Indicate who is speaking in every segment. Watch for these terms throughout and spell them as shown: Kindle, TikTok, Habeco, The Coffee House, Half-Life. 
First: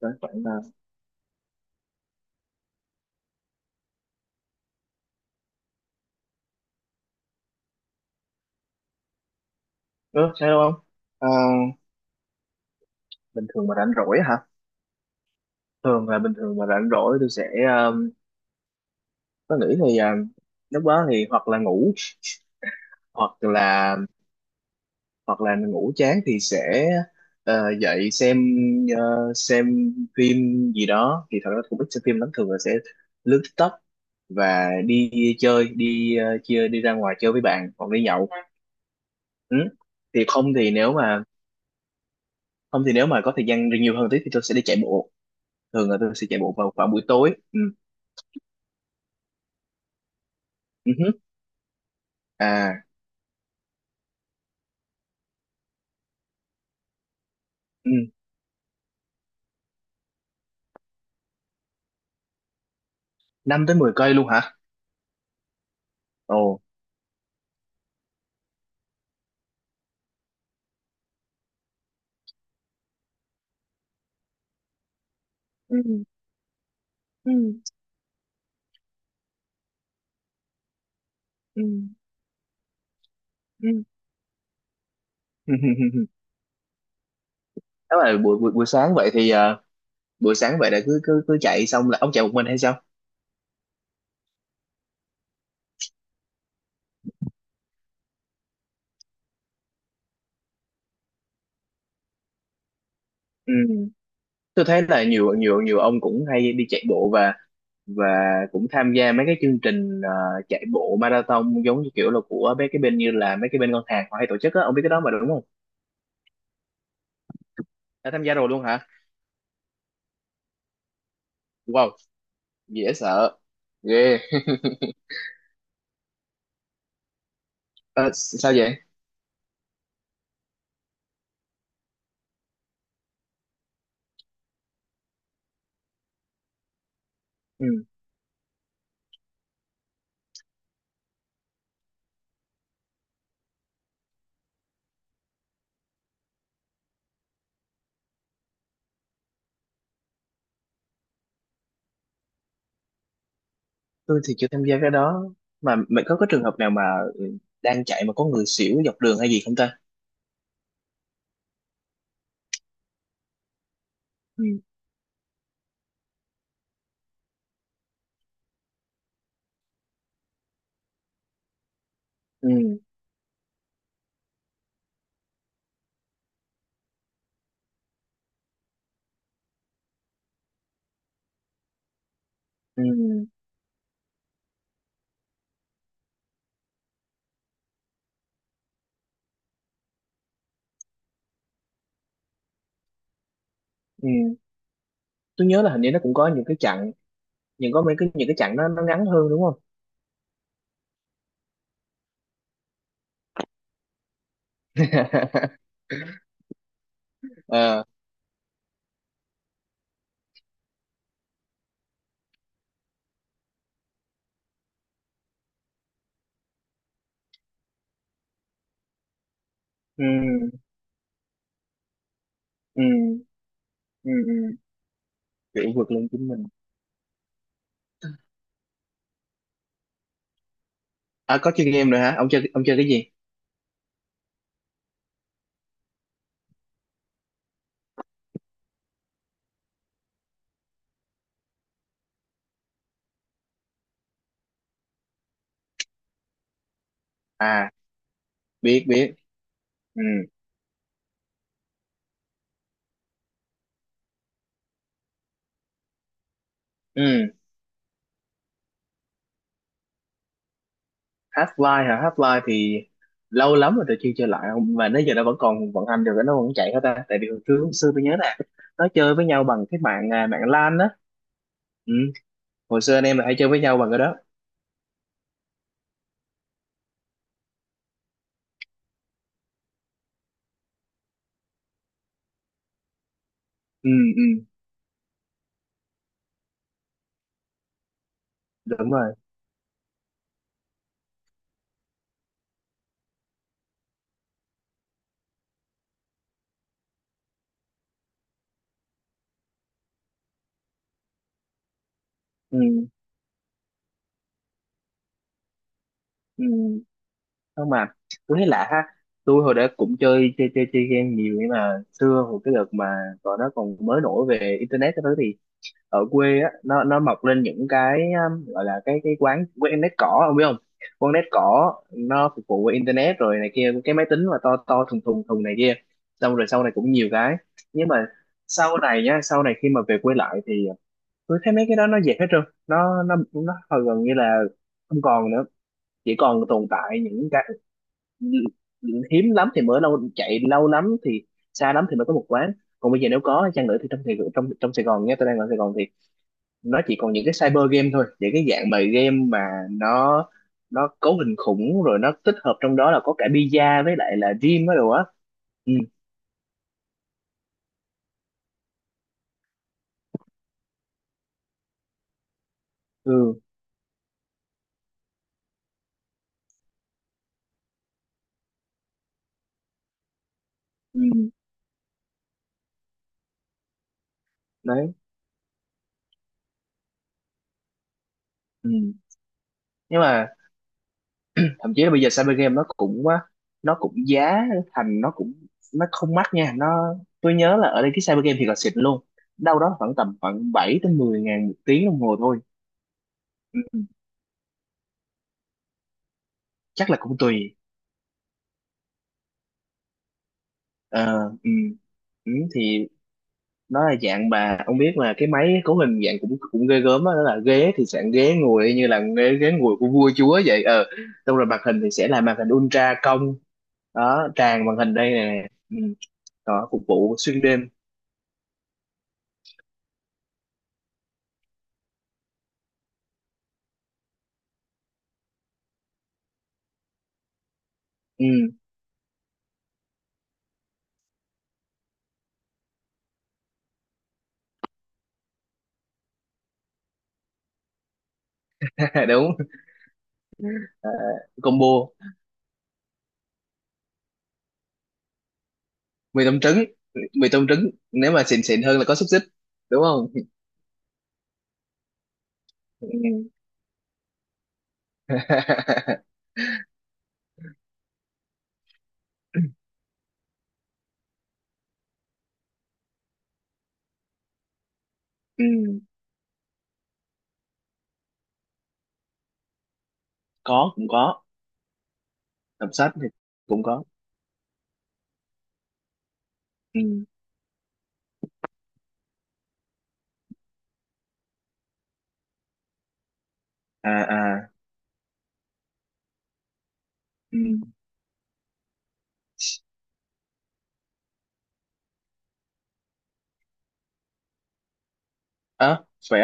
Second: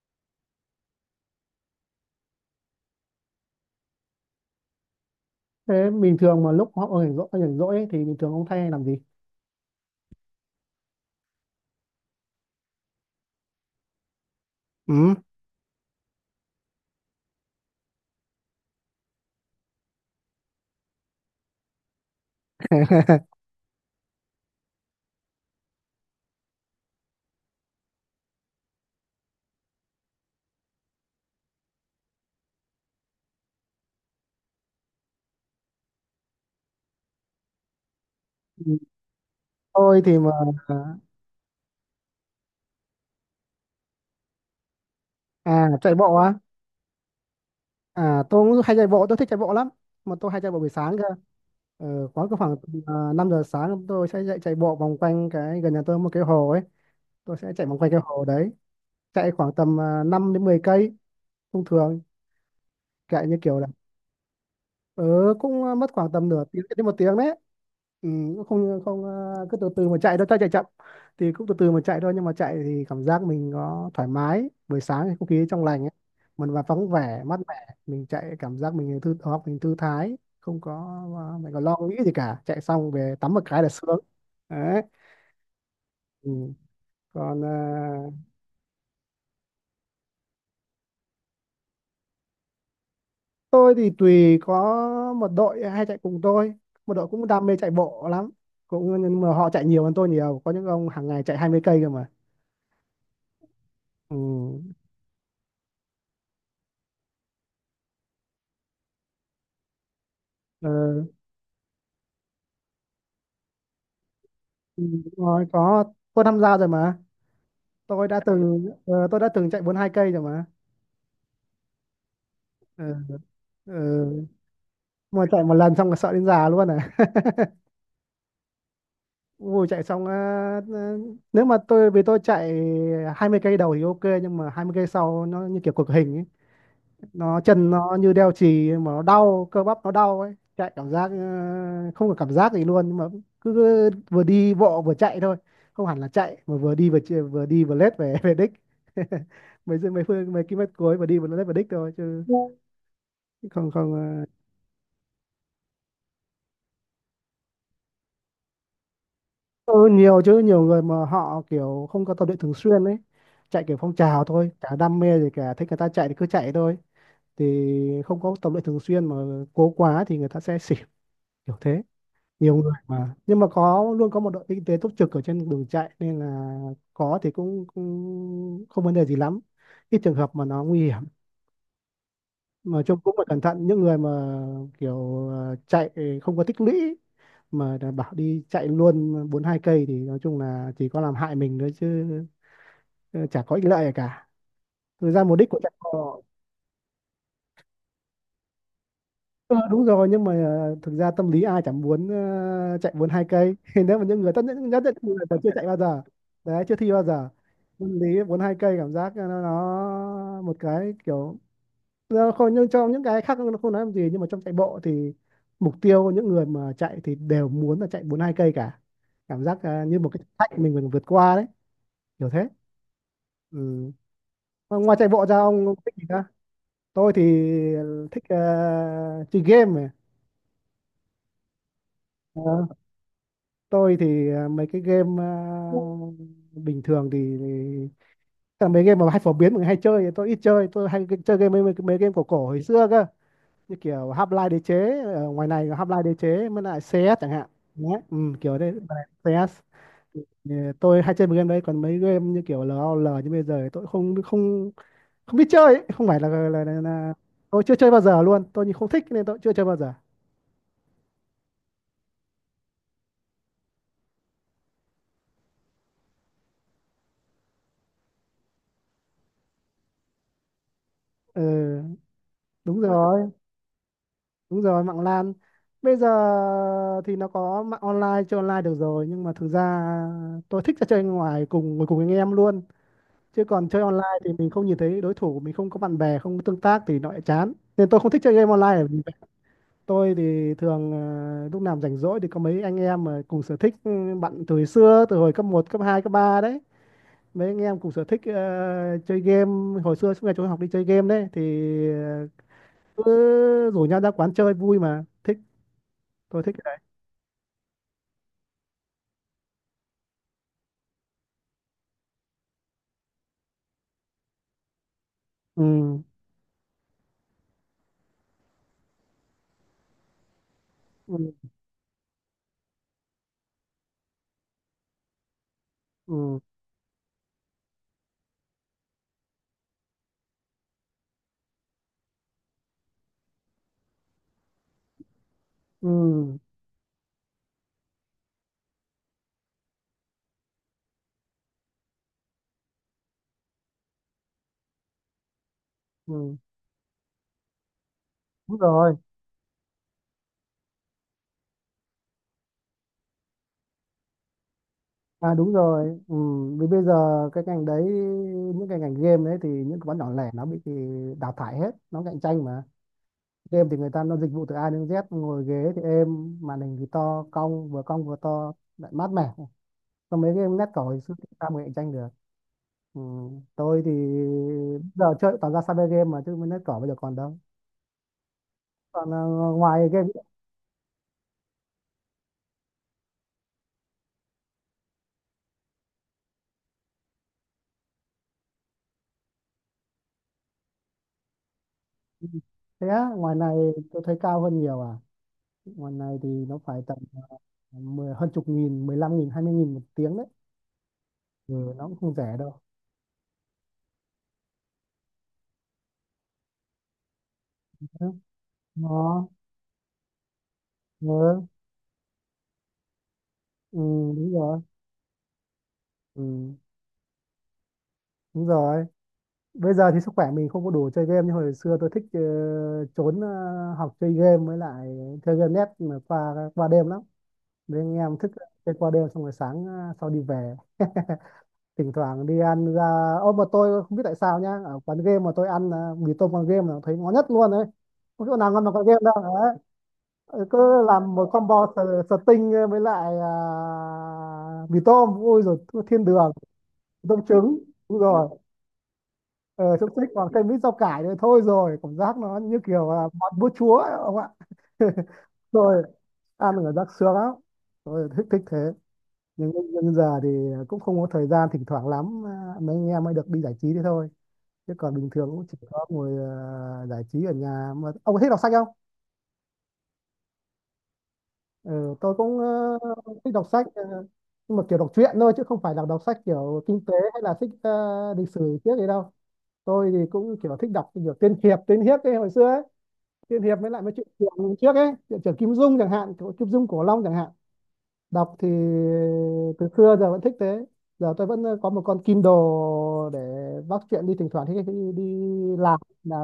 Speaker 1: Đoán khoảng là
Speaker 2: Thế bình thường mà lúc họ rảnh rỗi ấy, thì bình thường ông thay làm gì?
Speaker 1: ơ sao đâu không à, bình thường mà rảnh rỗi hả?
Speaker 2: Ừ.
Speaker 1: Thường là bình thường mà rảnh rỗi tôi sẽ um, có nghĩ thì lúc đó thì hoặc là ngủ, hoặc là, hoặc là ngủ chán thì sẽ dậy xem, xem phim gì đó. Thì thật ra cũng ít xem phim lắm, thường là sẽ lướt TikTok và đi chơi, đi chia đi ra ngoài chơi với bạn hoặc đi nhậu. Ừ.
Speaker 2: Tôi thì
Speaker 1: thì
Speaker 2: mà
Speaker 1: không thì nếu mà không thì nếu mà có thời gian nhiều hơn tí thì tôi sẽ đi chạy bộ.
Speaker 2: à
Speaker 1: Thường
Speaker 2: chạy
Speaker 1: là tôi
Speaker 2: bộ
Speaker 1: sẽ
Speaker 2: á.
Speaker 1: chạy bộ vào khoảng buổi tối. Ừ.
Speaker 2: À tôi cũng hay chạy bộ, tôi thích chạy bộ lắm. Mà tôi hay chạy bộ buổi
Speaker 1: Ừ,
Speaker 2: sáng cơ.
Speaker 1: hứ.
Speaker 2: Ờ, khoảng cứ khoảng
Speaker 1: À.
Speaker 2: uh, 5 giờ sáng tôi sẽ chạy chạy bộ vòng quanh cái gần nhà tôi có một cái hồ ấy. Tôi sẽ chạy vòng quanh
Speaker 1: Ừ.
Speaker 2: cái hồ đấy, chạy khoảng tầm 5 đến 10 cây thông thường, chạy như kiểu
Speaker 1: 5 tới 10 cây luôn hả?
Speaker 2: ừ, cũng mất khoảng tầm
Speaker 1: Ồ.
Speaker 2: nửa tiếng đến một tiếng đấy. Ừ, cũng không không ờ, cứ từ từ mà chạy đâu cho chạy chậm thì cũng từ từ mà chạy thôi, nhưng mà chạy thì cảm giác mình có thoải mái, buổi sáng thì không khí trong lành ấy. Mình và vắng vẻ, mát mẻ, mình chạy cảm giác mình thư đầu, mình thư thái, không có mình
Speaker 1: Ừ.
Speaker 2: còn lo nghĩ gì cả, chạy xong về tắm một cái là
Speaker 1: Ừ.
Speaker 2: sướng đấy. Ừ. Còn
Speaker 1: Nếu mà buổi buổi buổi sáng vậy thì buổi sáng vậy là cứ cứ cứ chạy xong là ông chạy một mình hay sao?
Speaker 2: tôi thì tùy, có một đội hay chạy cùng tôi, một đội cũng đam mê chạy bộ lắm, cũng nhưng mà họ chạy nhiều hơn tôi nhiều, có những ông hàng ngày chạy 20 cây cơ mà.
Speaker 1: Ừ. Ừ.
Speaker 2: Ừ.
Speaker 1: Tôi thấy là nhiều nhiều nhiều ông cũng hay đi chạy bộ, và cũng tham gia mấy cái chương trình chạy
Speaker 2: Ờ,
Speaker 1: bộ marathon, giống như kiểu là của mấy cái bên như là mấy cái bên ngân hàng họ hay tổ chức á, ông
Speaker 2: ừ,
Speaker 1: biết cái đó mà
Speaker 2: đúng
Speaker 1: đúng không?
Speaker 2: rồi, có, tôi tham gia rồi mà. Tôi
Speaker 1: Đã
Speaker 2: đã
Speaker 1: tham gia rồi luôn
Speaker 2: từng
Speaker 1: hả?
Speaker 2: tôi đã từng chạy 42 cây rồi mà.
Speaker 1: Wow, dễ
Speaker 2: Ừ.
Speaker 1: sợ.
Speaker 2: Ừ.
Speaker 1: Ghê.
Speaker 2: Mà chạy một lần xong là sợ đến già luôn à.
Speaker 1: Ờ, sao vậy?
Speaker 2: Ui, chạy xong ờ, nếu mà tôi, vì tôi chạy 20 cây đầu thì ok, nhưng mà 20 cây sau nó như kiểu cực hình, nó
Speaker 1: Ừ.
Speaker 2: chân nó như đeo chì mà nó đau, cơ bắp nó đau ấy, chạy cảm giác không có cảm giác gì luôn, nhưng mà cứ vừa đi bộ vừa chạy thôi, không hẳn là chạy mà vừa đi vừa vừa đi vừa lết về về đích. Mấy phương mấy km cuối vừa đi vừa lết về đích thôi, chứ không.
Speaker 1: Tôi thì chưa tham gia cái đó, mà mày có cái trường hợp nào mà đang chạy mà có người xỉu dọc đường hay gì không ta?
Speaker 2: Ừ, nhiều chứ, nhiều người mà họ kiểu không có tập luyện thường xuyên ấy, chạy kiểu phong trào thôi,
Speaker 1: ừ
Speaker 2: chả đam mê gì cả, thích người ta chạy thì cứ chạy thôi, thì không có tập luyện thường xuyên mà cố quá thì người ta sẽ xỉu, kiểu thế.
Speaker 1: ừ
Speaker 2: Nhiều người mà, nhưng mà có luôn, có một đội kinh tế túc trực ở trên đường chạy nên là có thì cũng không vấn đề gì lắm, ít trường hợp mà nó nguy hiểm, mà
Speaker 1: ừ ừ
Speaker 2: chung cũng phải
Speaker 1: ừ
Speaker 2: cẩn thận những người mà kiểu chạy không có tích lũy mà đã bảo đi chạy luôn 42 cây thì nói chung là chỉ có làm hại mình thôi chứ ờ, chả có ích lợi gì
Speaker 1: ừ
Speaker 2: cả.
Speaker 1: ừ
Speaker 2: Thực ra mục
Speaker 1: Tôi
Speaker 2: đích của
Speaker 1: nhớ là
Speaker 2: chạy
Speaker 1: hình như nó cũng
Speaker 2: bộ.
Speaker 1: có những cái chặng, nhưng có mấy cái những cái chặng nó ngắn hơn đúng
Speaker 2: Ờ,
Speaker 1: không?
Speaker 2: đúng rồi, nhưng mà thực ra tâm lý ai chẳng muốn chạy 42 cây, nếu mà những người tất nhiên nhất định người còn chưa chạy bao giờ đấy, chưa thi bao giờ,
Speaker 1: Ờ.
Speaker 2: tâm lý 42 cây cảm giác nó một cái kiểu, nó không, nhưng trong những cái khác nó không nói làm gì, nhưng mà trong chạy bộ thì mục tiêu của những người mà chạy thì đều muốn là chạy 42 cây cả, cảm giác như một cái thử
Speaker 1: Ừ.
Speaker 2: thách mình vượt qua đấy, kiểu thế.
Speaker 1: Ừ.
Speaker 2: Ừ.
Speaker 1: Ừ. Ừ.
Speaker 2: Mà ngoài chạy bộ ra
Speaker 1: Kiểu
Speaker 2: ông
Speaker 1: vượt
Speaker 2: thích gì
Speaker 1: lên
Speaker 2: nữa?
Speaker 1: chính mình.
Speaker 2: Tôi thì ờ, thích ờ, chơi game này.
Speaker 1: À, có chơi game rồi hả? Ông
Speaker 2: Ờ,
Speaker 1: chơi, ông chơi cái gì?
Speaker 2: tôi thì mấy cái game, bình thường thì tức là mấy game mà hay phổ biến mọi người hay chơi thì tôi ít chơi, tôi hay chơi game mấy game cổ cổ hồi xưa cơ, như kiểu Half-Life, đế chế, ở ngoài này có Half-Life, đế chế, mới lại CS chẳng hạn.
Speaker 1: À,
Speaker 2: Đấy, ừ, kiểu đấy.
Speaker 1: biết biết.
Speaker 2: CS.
Speaker 1: Ừ.
Speaker 2: Thì tôi hay chơi mấy game đấy, còn mấy game như kiểu LOL như bây giờ thì tôi không không không biết chơi ấy. Không phải là
Speaker 1: Ừ.
Speaker 2: tôi chưa chơi bao giờ luôn, tôi không thích nên tôi chưa chơi bao giờ.
Speaker 1: Half-Life hả? Half-Life thì lâu lắm rồi tôi chưa chơi lại. Không mà đến giờ nó vẫn còn vận hành được, nó vẫn chạy hết ta? Tại vì hồi trước hồi xưa tôi nhớ là nó chơi với nhau bằng cái mạng, à, mạng LAN á.
Speaker 2: Ừ,
Speaker 1: Ừ.
Speaker 2: đúng
Speaker 1: Hồi xưa anh em là
Speaker 2: rồi.
Speaker 1: hay chơi với nhau bằng cái đó.
Speaker 2: Đúng rồi, mạng LAN. Bây giờ thì nó có mạng online, chơi online được rồi, nhưng mà thực ra tôi thích là chơi ngoài, cùng ngồi cùng anh em luôn. Chứ còn chơi
Speaker 1: Ừ,
Speaker 2: online
Speaker 1: ừ.
Speaker 2: thì mình không nhìn thấy đối thủ, mình không có bạn bè, không có tương tác thì nó lại chán. Nên tôi không thích chơi game online là
Speaker 1: Đúng
Speaker 2: vì vậy.
Speaker 1: rồi.
Speaker 2: Tôi thì thường lúc nào rảnh rỗi thì có mấy anh em mà cùng sở thích, ừ, bạn từ hồi xưa, từ hồi cấp một, cấp hai, cấp 3 đấy. Mấy anh em cùng sở thích chơi game, hồi xưa suốt ngày trốn học đi chơi game đấy thì ờ,
Speaker 1: Ừ,
Speaker 2: cứ rủ nhau ra quán chơi vui mà thích, tôi
Speaker 1: ừ.
Speaker 2: thích.
Speaker 1: Không mà tôi thấy lạ ha, tôi hồi đó cũng chơi chơi chơi chơi game nhiều nhưng mà xưa hồi cái đợt mà còn nó còn mới nổi về internet cái thứ thì
Speaker 2: Ừ
Speaker 1: ở quê á, nó mọc lên những cái gọi là cái quán quán nét cỏ, ông biết không? Quán nét
Speaker 2: ừ
Speaker 1: cỏ nó phục vụ qua internet rồi này kia, cái máy tính mà to to thùng thùng thùng này kia. Xong
Speaker 2: ừ.
Speaker 1: rồi sau này cũng nhiều cái, nhưng mà sau này nhá, sau này khi mà về quê lại thì tôi thấy mấy cái đó nó dẹp hết trơn, nó nó hầu gần như là không còn nữa. Chỉ
Speaker 2: Ừ
Speaker 1: còn tồn tại những cái hiếm lắm thì mới lâu chạy lâu lắm thì xa lắm thì mới có một quán. Còn bây giờ nếu có chăng nữa thì trong Sài Gòn nhé, tôi đang ở Sài Gòn,
Speaker 2: ừ.
Speaker 1: nó chỉ còn những cái cyber game thôi, những cái
Speaker 2: Đúng
Speaker 1: dạng mà
Speaker 2: rồi.
Speaker 1: game mà nó nó cấu hình khủng, rồi nó tích hợp trong đó là có cả pizza với lại là gym á đồ á.
Speaker 2: À đúng
Speaker 1: Ừ.
Speaker 2: rồi. Ừ. Vì bây giờ cái ngành đấy, những cái ngành game đấy thì những cái quán nhỏ lẻ nó bị thì đào thải hết, nó cạnh tranh mà,
Speaker 1: Ừ.
Speaker 2: game thì người ta nó dịch vụ từ A đến Z, ngồi ghế thì êm, màn hình thì to cong, vừa cong vừa to, lại mát mẻ, còn mấy game nét cỏ hồi
Speaker 1: Ừ.
Speaker 2: xưa thì sao mà cạnh tranh được. Ừ. Tôi thì
Speaker 1: Đấy.
Speaker 2: giờ chơi toàn ra cyber game mà, chứ nét cỏ bây giờ còn đâu.
Speaker 1: Ừ.
Speaker 2: Còn ngoài
Speaker 1: Nhưng
Speaker 2: game.
Speaker 1: mà thậm chí là bây giờ cyber game nó cũng á, nó cũng giá thành nó cũng, nó không mắc nha. Nó, tôi nhớ là ở đây cái cyber game thì còn xịn luôn, đâu đó khoảng tầm khoảng 7 tới 10 ngàn một tiếng đồng hồ thôi.
Speaker 2: Thế á, ngoài này
Speaker 1: Ừ.
Speaker 2: tôi thấy cao hơn nhiều à. Ngoài này thì nó phải
Speaker 1: Chắc là
Speaker 2: tầm
Speaker 1: cũng tùy.
Speaker 2: 10, hơn chục nghìn, 10 lăm nghìn, 20 nghìn một tiếng đấy.
Speaker 1: Ờ. Ừ.
Speaker 2: Ừ, nó cũng không
Speaker 1: Ừ.
Speaker 2: rẻ đâu.
Speaker 1: Thì nó là dạng bà, ông biết là cái máy cấu hình dạng cũng cũng ghê gớm á, đó là ghế thì
Speaker 2: Ừ,
Speaker 1: dạng ghế ngồi y như là
Speaker 2: Nó,
Speaker 1: ghế ghế ngồi của vua chúa vậy. Ờ, xong
Speaker 2: ừ,
Speaker 1: rồi màn hình thì sẽ là màn hình ultra cong,
Speaker 2: ừ,
Speaker 1: đó
Speaker 2: đúng rồi.
Speaker 1: tràn màn hình đây nè. Ừ.
Speaker 2: Ừ,
Speaker 1: Đó, phục vụ xuyên đêm.
Speaker 2: đúng rồi. Bây giờ thì sức khỏe mình không có đủ chơi game như hồi xưa. Tôi thích trốn học chơi game, với lại chơi game net mà qua qua đêm lắm. Nên anh em
Speaker 1: Ừ.
Speaker 2: thức chơi qua đêm xong rồi sáng sau đi về. Thỉnh thoảng đi ăn ra, ô mà tôi không biết tại sao nhá, ở quán game mà tôi ăn mì tôm quán game là thấy ngon nhất luôn đấy. Không chỗ nào ngon bằng quán game đâu.
Speaker 1: Đúng.
Speaker 2: Ờ, cứ
Speaker 1: Ờ,
Speaker 2: làm một combo
Speaker 1: combo
Speaker 2: sờ- sờ tinh với lại mì tôm, ôi rồi, thiên
Speaker 1: mì
Speaker 2: đường,
Speaker 1: tôm trứng.
Speaker 2: mì tôm
Speaker 1: Mì tôm
Speaker 2: trứng.
Speaker 1: trứng
Speaker 2: Đúng
Speaker 1: nếu mà
Speaker 2: rồi,
Speaker 1: xịn xịn hơn là có xúc xích,
Speaker 2: ờ,
Speaker 1: đúng
Speaker 2: xúc xích
Speaker 1: không?
Speaker 2: còn thêm ít rau cải nữa thôi rồi, cảm giác nó như kiểu là
Speaker 1: Ừ.
Speaker 2: món bữa chúa ấy, ông ạ. Rồi, ăn ở giác sướng lắm, tôi thích thích thế. Nhưng giờ thì cũng không có thời gian, thỉnh thoảng lắm mấy anh em mới được đi giải trí thế thôi, chứ còn bình thường
Speaker 1: Ừ.
Speaker 2: cũng chỉ có ngồi giải trí ở nhà. Mà ông có thích đọc sách không?
Speaker 1: Có, cũng có.
Speaker 2: Ừ, tôi cũng
Speaker 1: Đọc
Speaker 2: ờ,
Speaker 1: sách thì
Speaker 2: thích đọc
Speaker 1: cũng
Speaker 2: sách,
Speaker 1: có.
Speaker 2: nhưng mà kiểu đọc truyện thôi, chứ không phải là đọc sách kiểu
Speaker 1: Ừ.
Speaker 2: kinh tế hay là thích lịch sử trước gì đâu. Tôi thì cũng kiểu thích đọc kiểu tiên hiệp, ấy hồi xưa ấy, tiên hiệp mới lại
Speaker 1: À
Speaker 2: mấy chuyện
Speaker 1: à.
Speaker 2: trường trước ấy, chuyện trường Kim Dung chẳng hạn, của Kim Dung, Cổ Long chẳng hạn,
Speaker 1: Ừ.
Speaker 2: đọc thì từ xưa giờ vẫn thích thế. Giờ tôi vẫn có một con Kindle để bắt chuyện đi, thỉnh thoảng đi làm
Speaker 1: À,
Speaker 2: là
Speaker 1: khỏe.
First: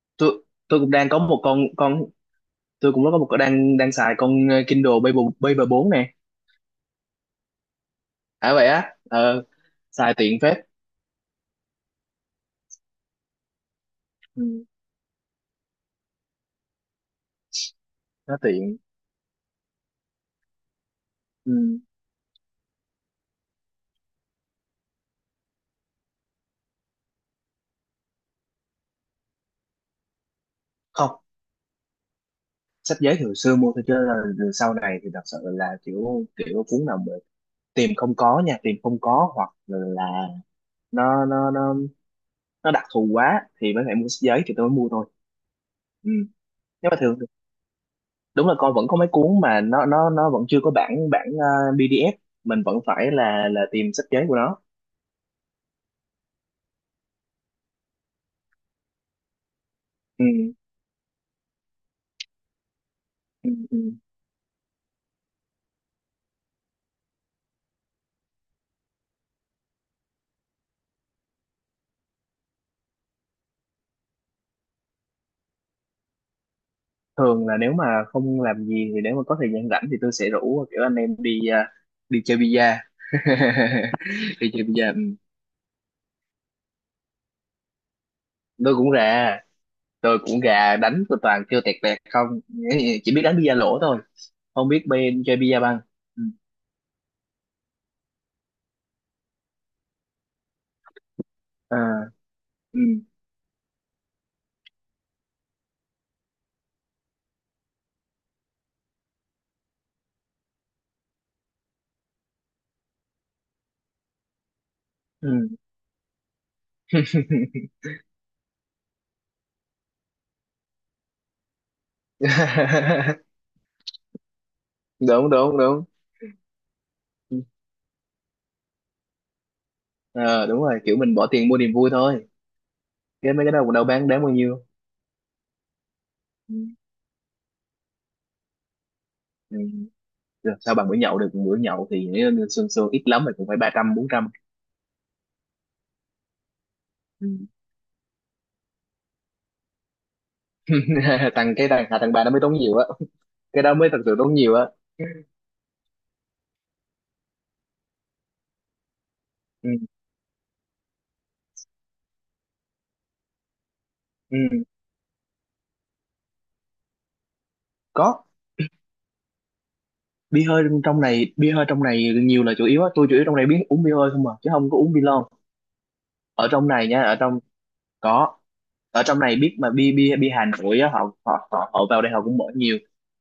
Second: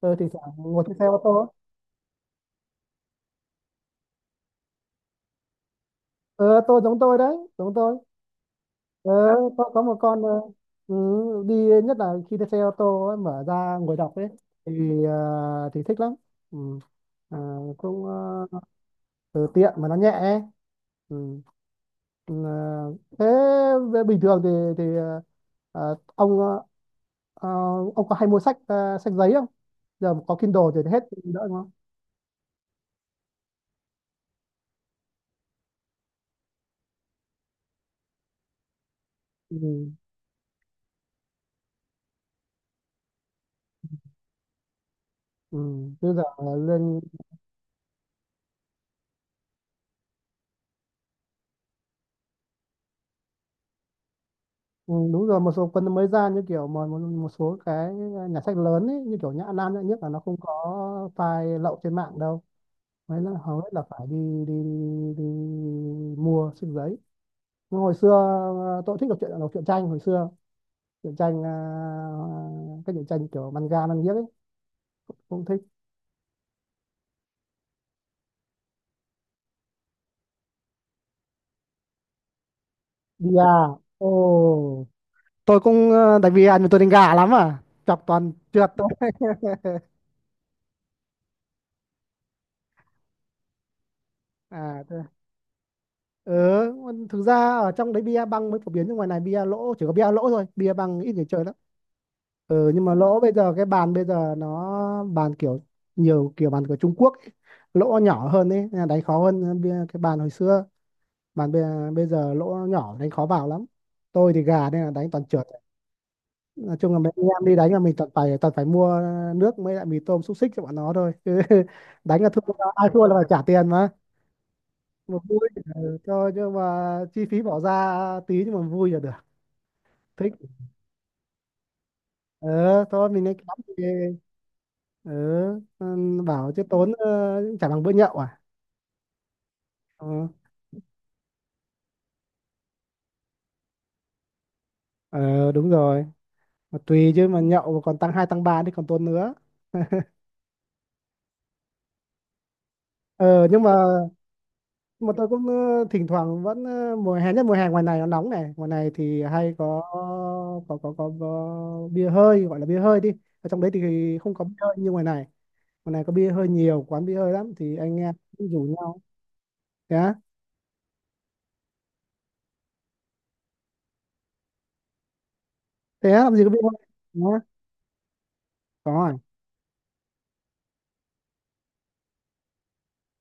Speaker 2: tôi thỉnh
Speaker 1: tôi
Speaker 2: thoảng
Speaker 1: tôi
Speaker 2: ngồi
Speaker 1: cũng
Speaker 2: trên xe
Speaker 1: đang có
Speaker 2: ô
Speaker 1: một
Speaker 2: tô.
Speaker 1: con, tôi cũng có một con đang đang xài con Kindle Paper Paper 4 nè.
Speaker 2: Ờ tôi giống tôi đấy, giống tôi.
Speaker 1: À vậy á?
Speaker 2: Ờ,
Speaker 1: Ờ,
Speaker 2: có một
Speaker 1: xài
Speaker 2: con
Speaker 1: tiện phết.
Speaker 2: ừ, đi, nhất là khi đi xe ô tô ấy, mở ra ngồi đọc ấy
Speaker 1: Ừ,
Speaker 2: thì thì thích lắm. Ừ. À, cũng
Speaker 1: nó
Speaker 2: ờ,
Speaker 1: tiện.
Speaker 2: từ tiện mà nó nhẹ ấy. Ừ.
Speaker 1: Ừ.
Speaker 2: Ừ, ờ, thế về bình thường thì ờ, ông ờ, ờ, ông có hay mua sách, sách giấy không? Giờ mà có Kindle rồi thì hết
Speaker 1: Không,
Speaker 2: đỡ đúng không.
Speaker 1: sách giấy thì hồi xưa mua thôi chứ là sau này thì thật sự là kiểu kiểu cuốn nào mà tìm không có nha, tìm không có hoặc là
Speaker 2: Ừ.
Speaker 1: nó nó đặc thù quá thì mới phải mua sách giấy thì tôi mới mua thôi.
Speaker 2: Ừ.
Speaker 1: Ừ.
Speaker 2: Bây giờ
Speaker 1: Nhưng mà
Speaker 2: lên.
Speaker 1: thường đúng là con vẫn có mấy cuốn mà nó nó vẫn chưa có bản bản PDF, mình vẫn phải là tìm sách giấy của nó.
Speaker 2: Ừ, đúng rồi, một số cuốn mới ra, như kiểu mà một số cái nhà sách lớn ấy, như kiểu Nhã Nam, Nhã Nhất là nó
Speaker 1: Ừ.
Speaker 2: không có file lậu trên mạng đâu, đấy là
Speaker 1: Ừ,
Speaker 2: hầu hết
Speaker 1: ừ.
Speaker 2: là phải đi đi đi mua sách giấy. Nhưng hồi xưa tôi thích đọc truyện, đọc truyện tranh hồi xưa, truyện tranh các truyện tranh kiểu manga manga ấy, cũng thích.
Speaker 1: Thường là nếu mà không làm gì thì nếu mà có thời gian rảnh thì tôi sẽ rủ kiểu anh em đi đi chơi bida.
Speaker 2: Bia. Ồ,
Speaker 1: Đi chơi bida. Ừ,
Speaker 2: tôi cũng đánh bia nhưng tôi đánh gà lắm à, chọc toàn trượt
Speaker 1: tôi cũng
Speaker 2: thôi.
Speaker 1: ra, tôi cũng gà, đánh tôi toàn kêu tẹt tẹt không, chỉ biết đánh bida lỗ thôi, không biết
Speaker 2: À.
Speaker 1: bên chơi bida băng. Ừ.
Speaker 2: Ừ, thực ra ở trong đấy bia băng mới phổ biến, nhưng ngoài này bia lỗ, chỉ có bia lỗ thôi, bia băng ít người chơi lắm.
Speaker 1: À.
Speaker 2: Ừ,
Speaker 1: Ừ.
Speaker 2: nhưng mà lỗ bây giờ cái bàn bây giờ nó bàn kiểu nhiều kiểu bàn của Trung Quốc ấy. Lỗ nhỏ hơn ấy nên là đánh khó hơn bia cái bàn hồi xưa. bàn bây, Bây giờ lỗ nhỏ đánh khó vào lắm. Tôi thì gà nên là đánh toàn trượt.
Speaker 1: Ừ.
Speaker 2: Nói chung là mấy anh em đi đánh là mình toàn phải mua nước mới lại mì tôm xúc xích cho bọn nó thôi. Chứ đánh là thua, ai thua là phải trả tiền mà
Speaker 1: Đúng
Speaker 2: vui.
Speaker 1: đúng đúng.
Speaker 2: Ừ, thôi nhưng mà chi phí bỏ ra tí nhưng mà vui là được. Thích.
Speaker 1: Ờ, đúng rồi, kiểu mình bỏ tiền mua niềm vui thôi.
Speaker 2: Ờ Thôi mình
Speaker 1: Cái
Speaker 2: lấy cái
Speaker 1: mấy cái
Speaker 2: đóng
Speaker 1: đó cũng đâu
Speaker 2: thì.
Speaker 1: bán đáng bao nhiêu.
Speaker 2: ờ ừ, bảo
Speaker 1: Ừ.
Speaker 2: chứ tốn, chả bằng bữa nhậu à.
Speaker 1: Ừ.
Speaker 2: ờ
Speaker 1: Được, sao bằng bữa nhậu được, bữa nhậu thì nếu như sương sương ít lắm thì cũng phải ba trăm bốn trăm.
Speaker 2: Ờ, đúng rồi. Mà tùy
Speaker 1: Ừ.
Speaker 2: chứ mà nhậu mà còn tăng hai tăng ba thì còn tốn nữa.
Speaker 1: Thằng cái đàn hạ thằng bà nó mới tốn nhiều á,
Speaker 2: ờ nhưng
Speaker 1: cái
Speaker 2: mà
Speaker 1: đó mới thật sự tốn nhiều á.
Speaker 2: nhưng mà tôi cũng, thỉnh thoảng vẫn, mùa hè, nhất mùa hè ngoài này nó nóng này, ngoài này thì hay
Speaker 1: Ừ.
Speaker 2: có bia hơi, gọi là bia hơi đi. Ở trong đấy thì không
Speaker 1: Ừ.
Speaker 2: có bia hơi như ngoài này. Còn này có bia hơi nhiều, quán bia hơi lắm thì anh
Speaker 1: Có.
Speaker 2: em cũng rủ nhau. Thế á?
Speaker 1: Bia hơi trong này, bia hơi trong này nhiều là chủ yếu á, tôi chủ yếu trong này biết uống bia hơi không mà, chứ không có uống bia lon.
Speaker 2: Thế á, làm gì
Speaker 1: Ở
Speaker 2: có bia
Speaker 1: trong
Speaker 2: hơi?
Speaker 1: này nha, ở
Speaker 2: Nhá.
Speaker 1: trong. Có.
Speaker 2: Có
Speaker 1: Ở
Speaker 2: à?
Speaker 1: trong này biết mà, bia bia bia Hà Nội á, họ họ vào đây họ cũng mở nhiều,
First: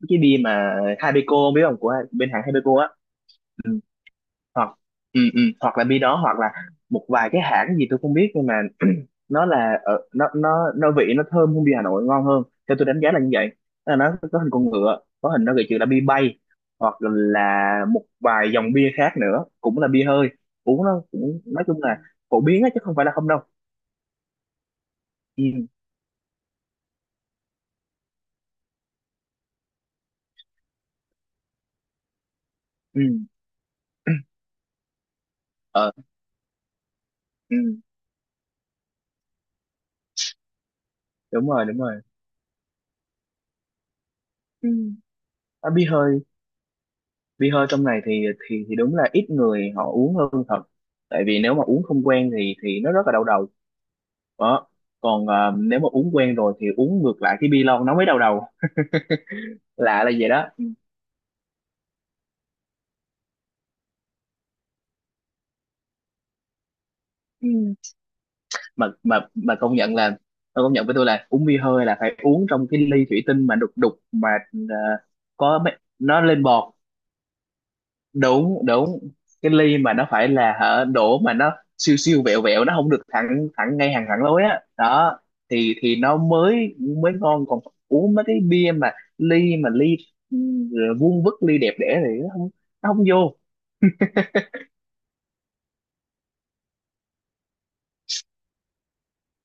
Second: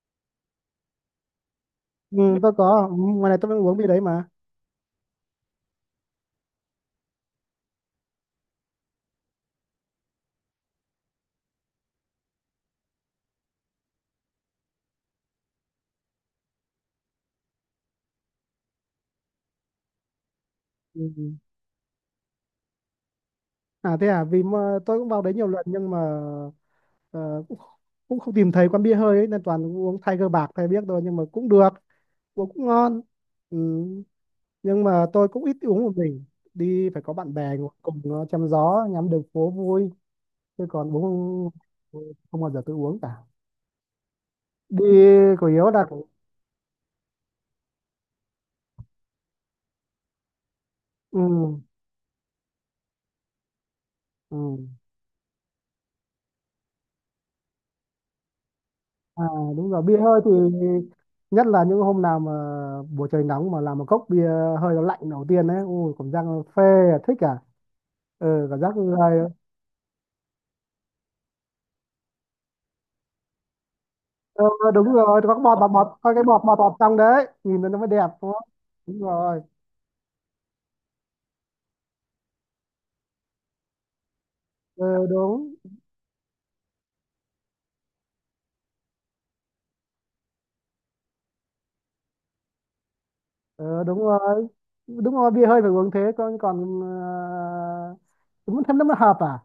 Speaker 1: cái bia mà Habeco, biết không, của
Speaker 2: Ừ,
Speaker 1: bên hãng
Speaker 2: tôi
Speaker 1: Habeco
Speaker 2: có.
Speaker 1: á.
Speaker 2: Ừ, ngoài này tôi vẫn uống
Speaker 1: Ừ.
Speaker 2: bia đấy mà.
Speaker 1: Hoặc, ừ, ừ, hoặc là bi đó hoặc là một vài cái hãng gì tôi không biết, nhưng mà nó là ở nó nó vị nó thơm hơn bia Hà Nội, ngon hơn, theo tôi đánh giá là như vậy. Tức là nó có hình con ngựa, có hình nó gợi chữ là bia bay, hoặc là một vài dòng bia khác nữa cũng là bia hơi, uống nó
Speaker 2: Ừ.
Speaker 1: cũng nói chung là phổ biến á, chứ không phải là không đâu.
Speaker 2: À thế à, vì mà tôi cũng vào đấy
Speaker 1: Ừ.
Speaker 2: nhiều lần nhưng mà, ờ, cũng, cũng không tìm thấy quán bia hơi ấy, nên toàn uống Tiger bạc thay biết thôi nhưng mà cũng được, uống cũng ngon.
Speaker 1: Ừ.
Speaker 2: Ừ. Nhưng mà tôi cũng ít uống
Speaker 1: Ờ.
Speaker 2: một mình, đi phải có bạn bè ngồi
Speaker 1: Ừ.
Speaker 2: cùng nó chém gió, ngắm đường phố vui. Chứ còn
Speaker 1: Đúng
Speaker 2: uống
Speaker 1: rồi, đúng rồi.
Speaker 2: không bao giờ tôi uống cả.
Speaker 1: Ừ.
Speaker 2: Đi chủ yếu
Speaker 1: À,
Speaker 2: là.
Speaker 1: bia hơi, bia hơi trong này thì thì đúng là ít người họ uống hơn thật, tại vì nếu
Speaker 2: Ừ.
Speaker 1: mà uống không quen thì nó rất là đau đầu.
Speaker 2: Ừ.
Speaker 1: Đó. Còn nếu mà uống quen rồi thì uống ngược lại cái bia lon nó mới đau đầu,
Speaker 2: À, đúng rồi bia
Speaker 1: lạ là
Speaker 2: hơi
Speaker 1: vậy
Speaker 2: thì
Speaker 1: đó.
Speaker 2: nhất là những hôm nào mà buổi trời nóng mà làm một cốc bia hơi nó lạnh đầu tiên đấy, ui cảm giác nó phê. À, thích à. Ừ, cảm giác
Speaker 1: Mà
Speaker 2: người.
Speaker 1: mà công nhận là, tôi công nhận với tôi là uống bia hơi là phải uống trong cái ly thủy tinh mà đục đục mà,
Speaker 2: Ừ,
Speaker 1: à,
Speaker 2: đúng rồi, có cái bọt
Speaker 1: có
Speaker 2: bọt
Speaker 1: mấy-
Speaker 2: bọt có
Speaker 1: nó
Speaker 2: cái bọt
Speaker 1: lên
Speaker 2: bọt bọt
Speaker 1: bọt.
Speaker 2: trong đấy, nhìn nó mới đẹp đúng không.
Speaker 1: Đúng
Speaker 2: Đúng
Speaker 1: đúng.
Speaker 2: rồi.
Speaker 1: Cái ly mà nó phải là hả đổ mà nó siêu siêu vẹo vẹo, nó không được thẳng thẳng ngay hàng thẳng lối á
Speaker 2: Ừ,
Speaker 1: đó,
Speaker 2: đúng.
Speaker 1: thì nó mới mới ngon. Còn uống mấy cái bia mà ly mà ly, ừ, vuông vức ly đẹp đẽ thì nó không, nó không vô.
Speaker 2: Ừ, đúng rồi, đúng rồi bia hơi phải uống thế, còn còn ờ, đúng thêm nó mới hợp à,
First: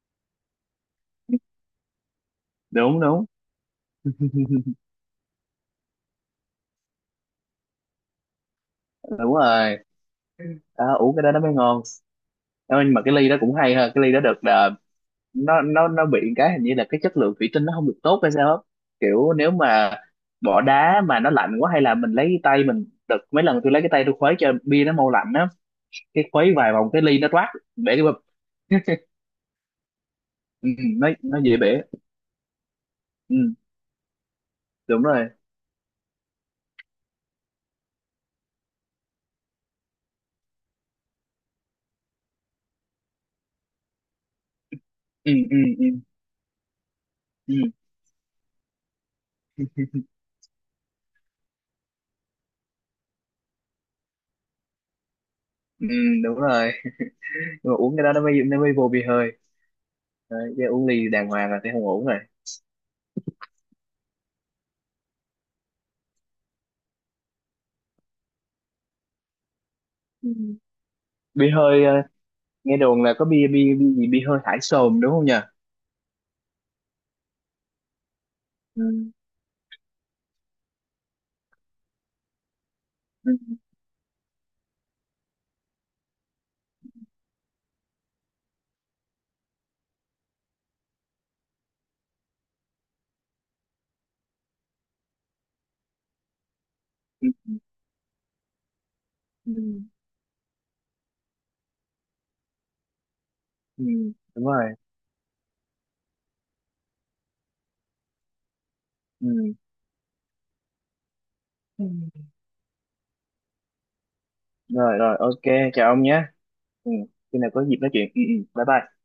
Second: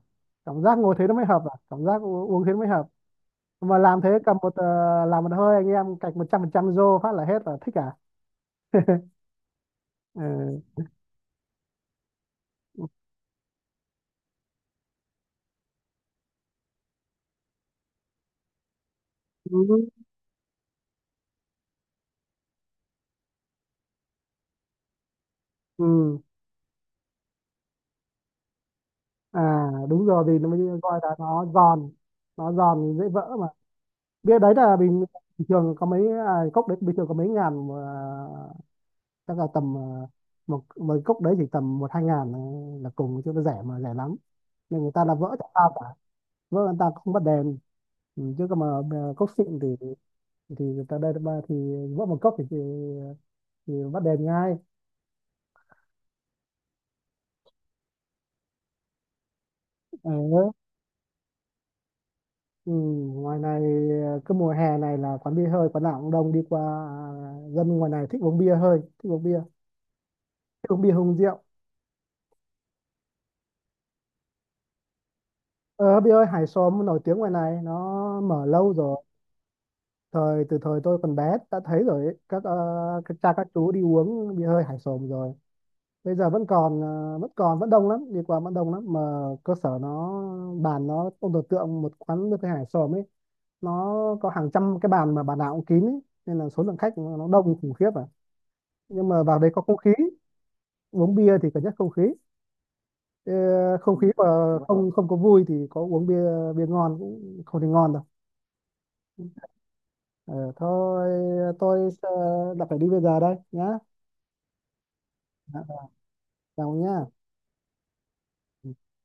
Speaker 2: cảm giác ngồi thế nó mới hợp à, cảm giác uống thế nó mới hợp.
Speaker 1: Đúng đúng.
Speaker 2: Mà làm thế cầm một, làm một hơi, anh em cạch 100% rô phát là hết là thích à.
Speaker 1: Đúng rồi.
Speaker 2: Ừ.
Speaker 1: Đó, uống cái đó nó mới ngon. Đó, nhưng mà cái ly đó cũng hay ha, cái ly đó được là nó nó bị cái, hình như là cái chất lượng thủy tinh nó không được tốt hay sao á. Kiểu nếu
Speaker 2: Ừ.
Speaker 1: mà bỏ đá mà nó lạnh quá, hay là mình lấy tay mình, đợt mấy lần tôi lấy cái tay tôi khuấy cho bia nó mau lạnh á,
Speaker 2: Ừ.
Speaker 1: cái khuấy vài vòng cái ly nó toát bể cái bụp.
Speaker 2: À đúng rồi, vì nó mới
Speaker 1: Ừ,
Speaker 2: gọi
Speaker 1: nó
Speaker 2: là
Speaker 1: nó
Speaker 2: nó
Speaker 1: dễ bể.
Speaker 2: giòn, nó giòn dễ vỡ
Speaker 1: Ừ,
Speaker 2: mà. Bia đấy là
Speaker 1: đúng
Speaker 2: bình,
Speaker 1: rồi.
Speaker 2: bình thường có mấy, cốc đấy bình thường có mấy ngàn mà, chắc là tầm, một một cốc đấy chỉ tầm một hai ngàn là cùng, chứ nó rẻ mà rẻ lắm nên người ta là
Speaker 1: Ừ,
Speaker 2: vỡ chẳng
Speaker 1: ừ,
Speaker 2: sao
Speaker 1: ừ,
Speaker 2: cả. Vỡ người ta không bật
Speaker 1: ừ,
Speaker 2: đèn. Ừ. Chứ còn mà, cốc xịn thì người ta đây thì vỡ một cốc thì bắt đèn ngay.
Speaker 1: ừ, đúng rồi. Nhưng mà uống cái đó nó mới, nó mới vô bia hơi.
Speaker 2: Ừ,
Speaker 1: Đấy, chứ uống ly đàng hoàng là sẽ không ổn rồi.
Speaker 2: ừ, ngoài này, cứ mùa hè này là quán bia hơi quán nào cũng đông đi qua, à, dân ngoài này thích uống bia hơi, thích uống bia,
Speaker 1: Ừ.
Speaker 2: thích uống bia hùng rượu.
Speaker 1: Bia hơi nghe đồn là có bia bia bia gì bia hơi thải sồn, đúng không nhỉ?
Speaker 2: Ờ Bia hơi hải xóm nổi tiếng ngoài này, nó mở lâu rồi.
Speaker 1: Ừ.
Speaker 2: Từ thời tôi còn bé đã thấy rồi ấy. Các cha
Speaker 1: Ừ,
Speaker 2: các chú đi uống bia hơi hải xóm rồi. Bây giờ vẫn còn, vẫn còn vẫn đông lắm, đi qua vẫn đông lắm mà. Cơ sở nó bàn nó, ông tưởng tượng một quán bia hơi hải xóm ấy, nó có hàng trăm cái bàn mà bàn nào cũng kín ấy. Nên là số lượng khách nó
Speaker 1: ừ,
Speaker 2: đông khủng khiếp à, nhưng mà vào đấy có không khí, uống bia thì cần nhất không khí. Ờ,
Speaker 1: ừ,
Speaker 2: không khí mà,
Speaker 1: đúng rồi.
Speaker 2: không không có vui thì có uống bia bia ngon cũng không thì ngon đâu.
Speaker 1: Ừ.
Speaker 2: Ờ, thôi
Speaker 1: Ừ.
Speaker 2: tôi, đã phải đi bây giờ đây nhá.
Speaker 1: Rồi rồi, ok.
Speaker 2: Dạ,
Speaker 1: Chào ông nhé.
Speaker 2: chào nhá.
Speaker 1: Ừ.
Speaker 2: Ừ.
Speaker 1: Khi nào có dịp nói chuyện. Ừ, ừ. Bye bye.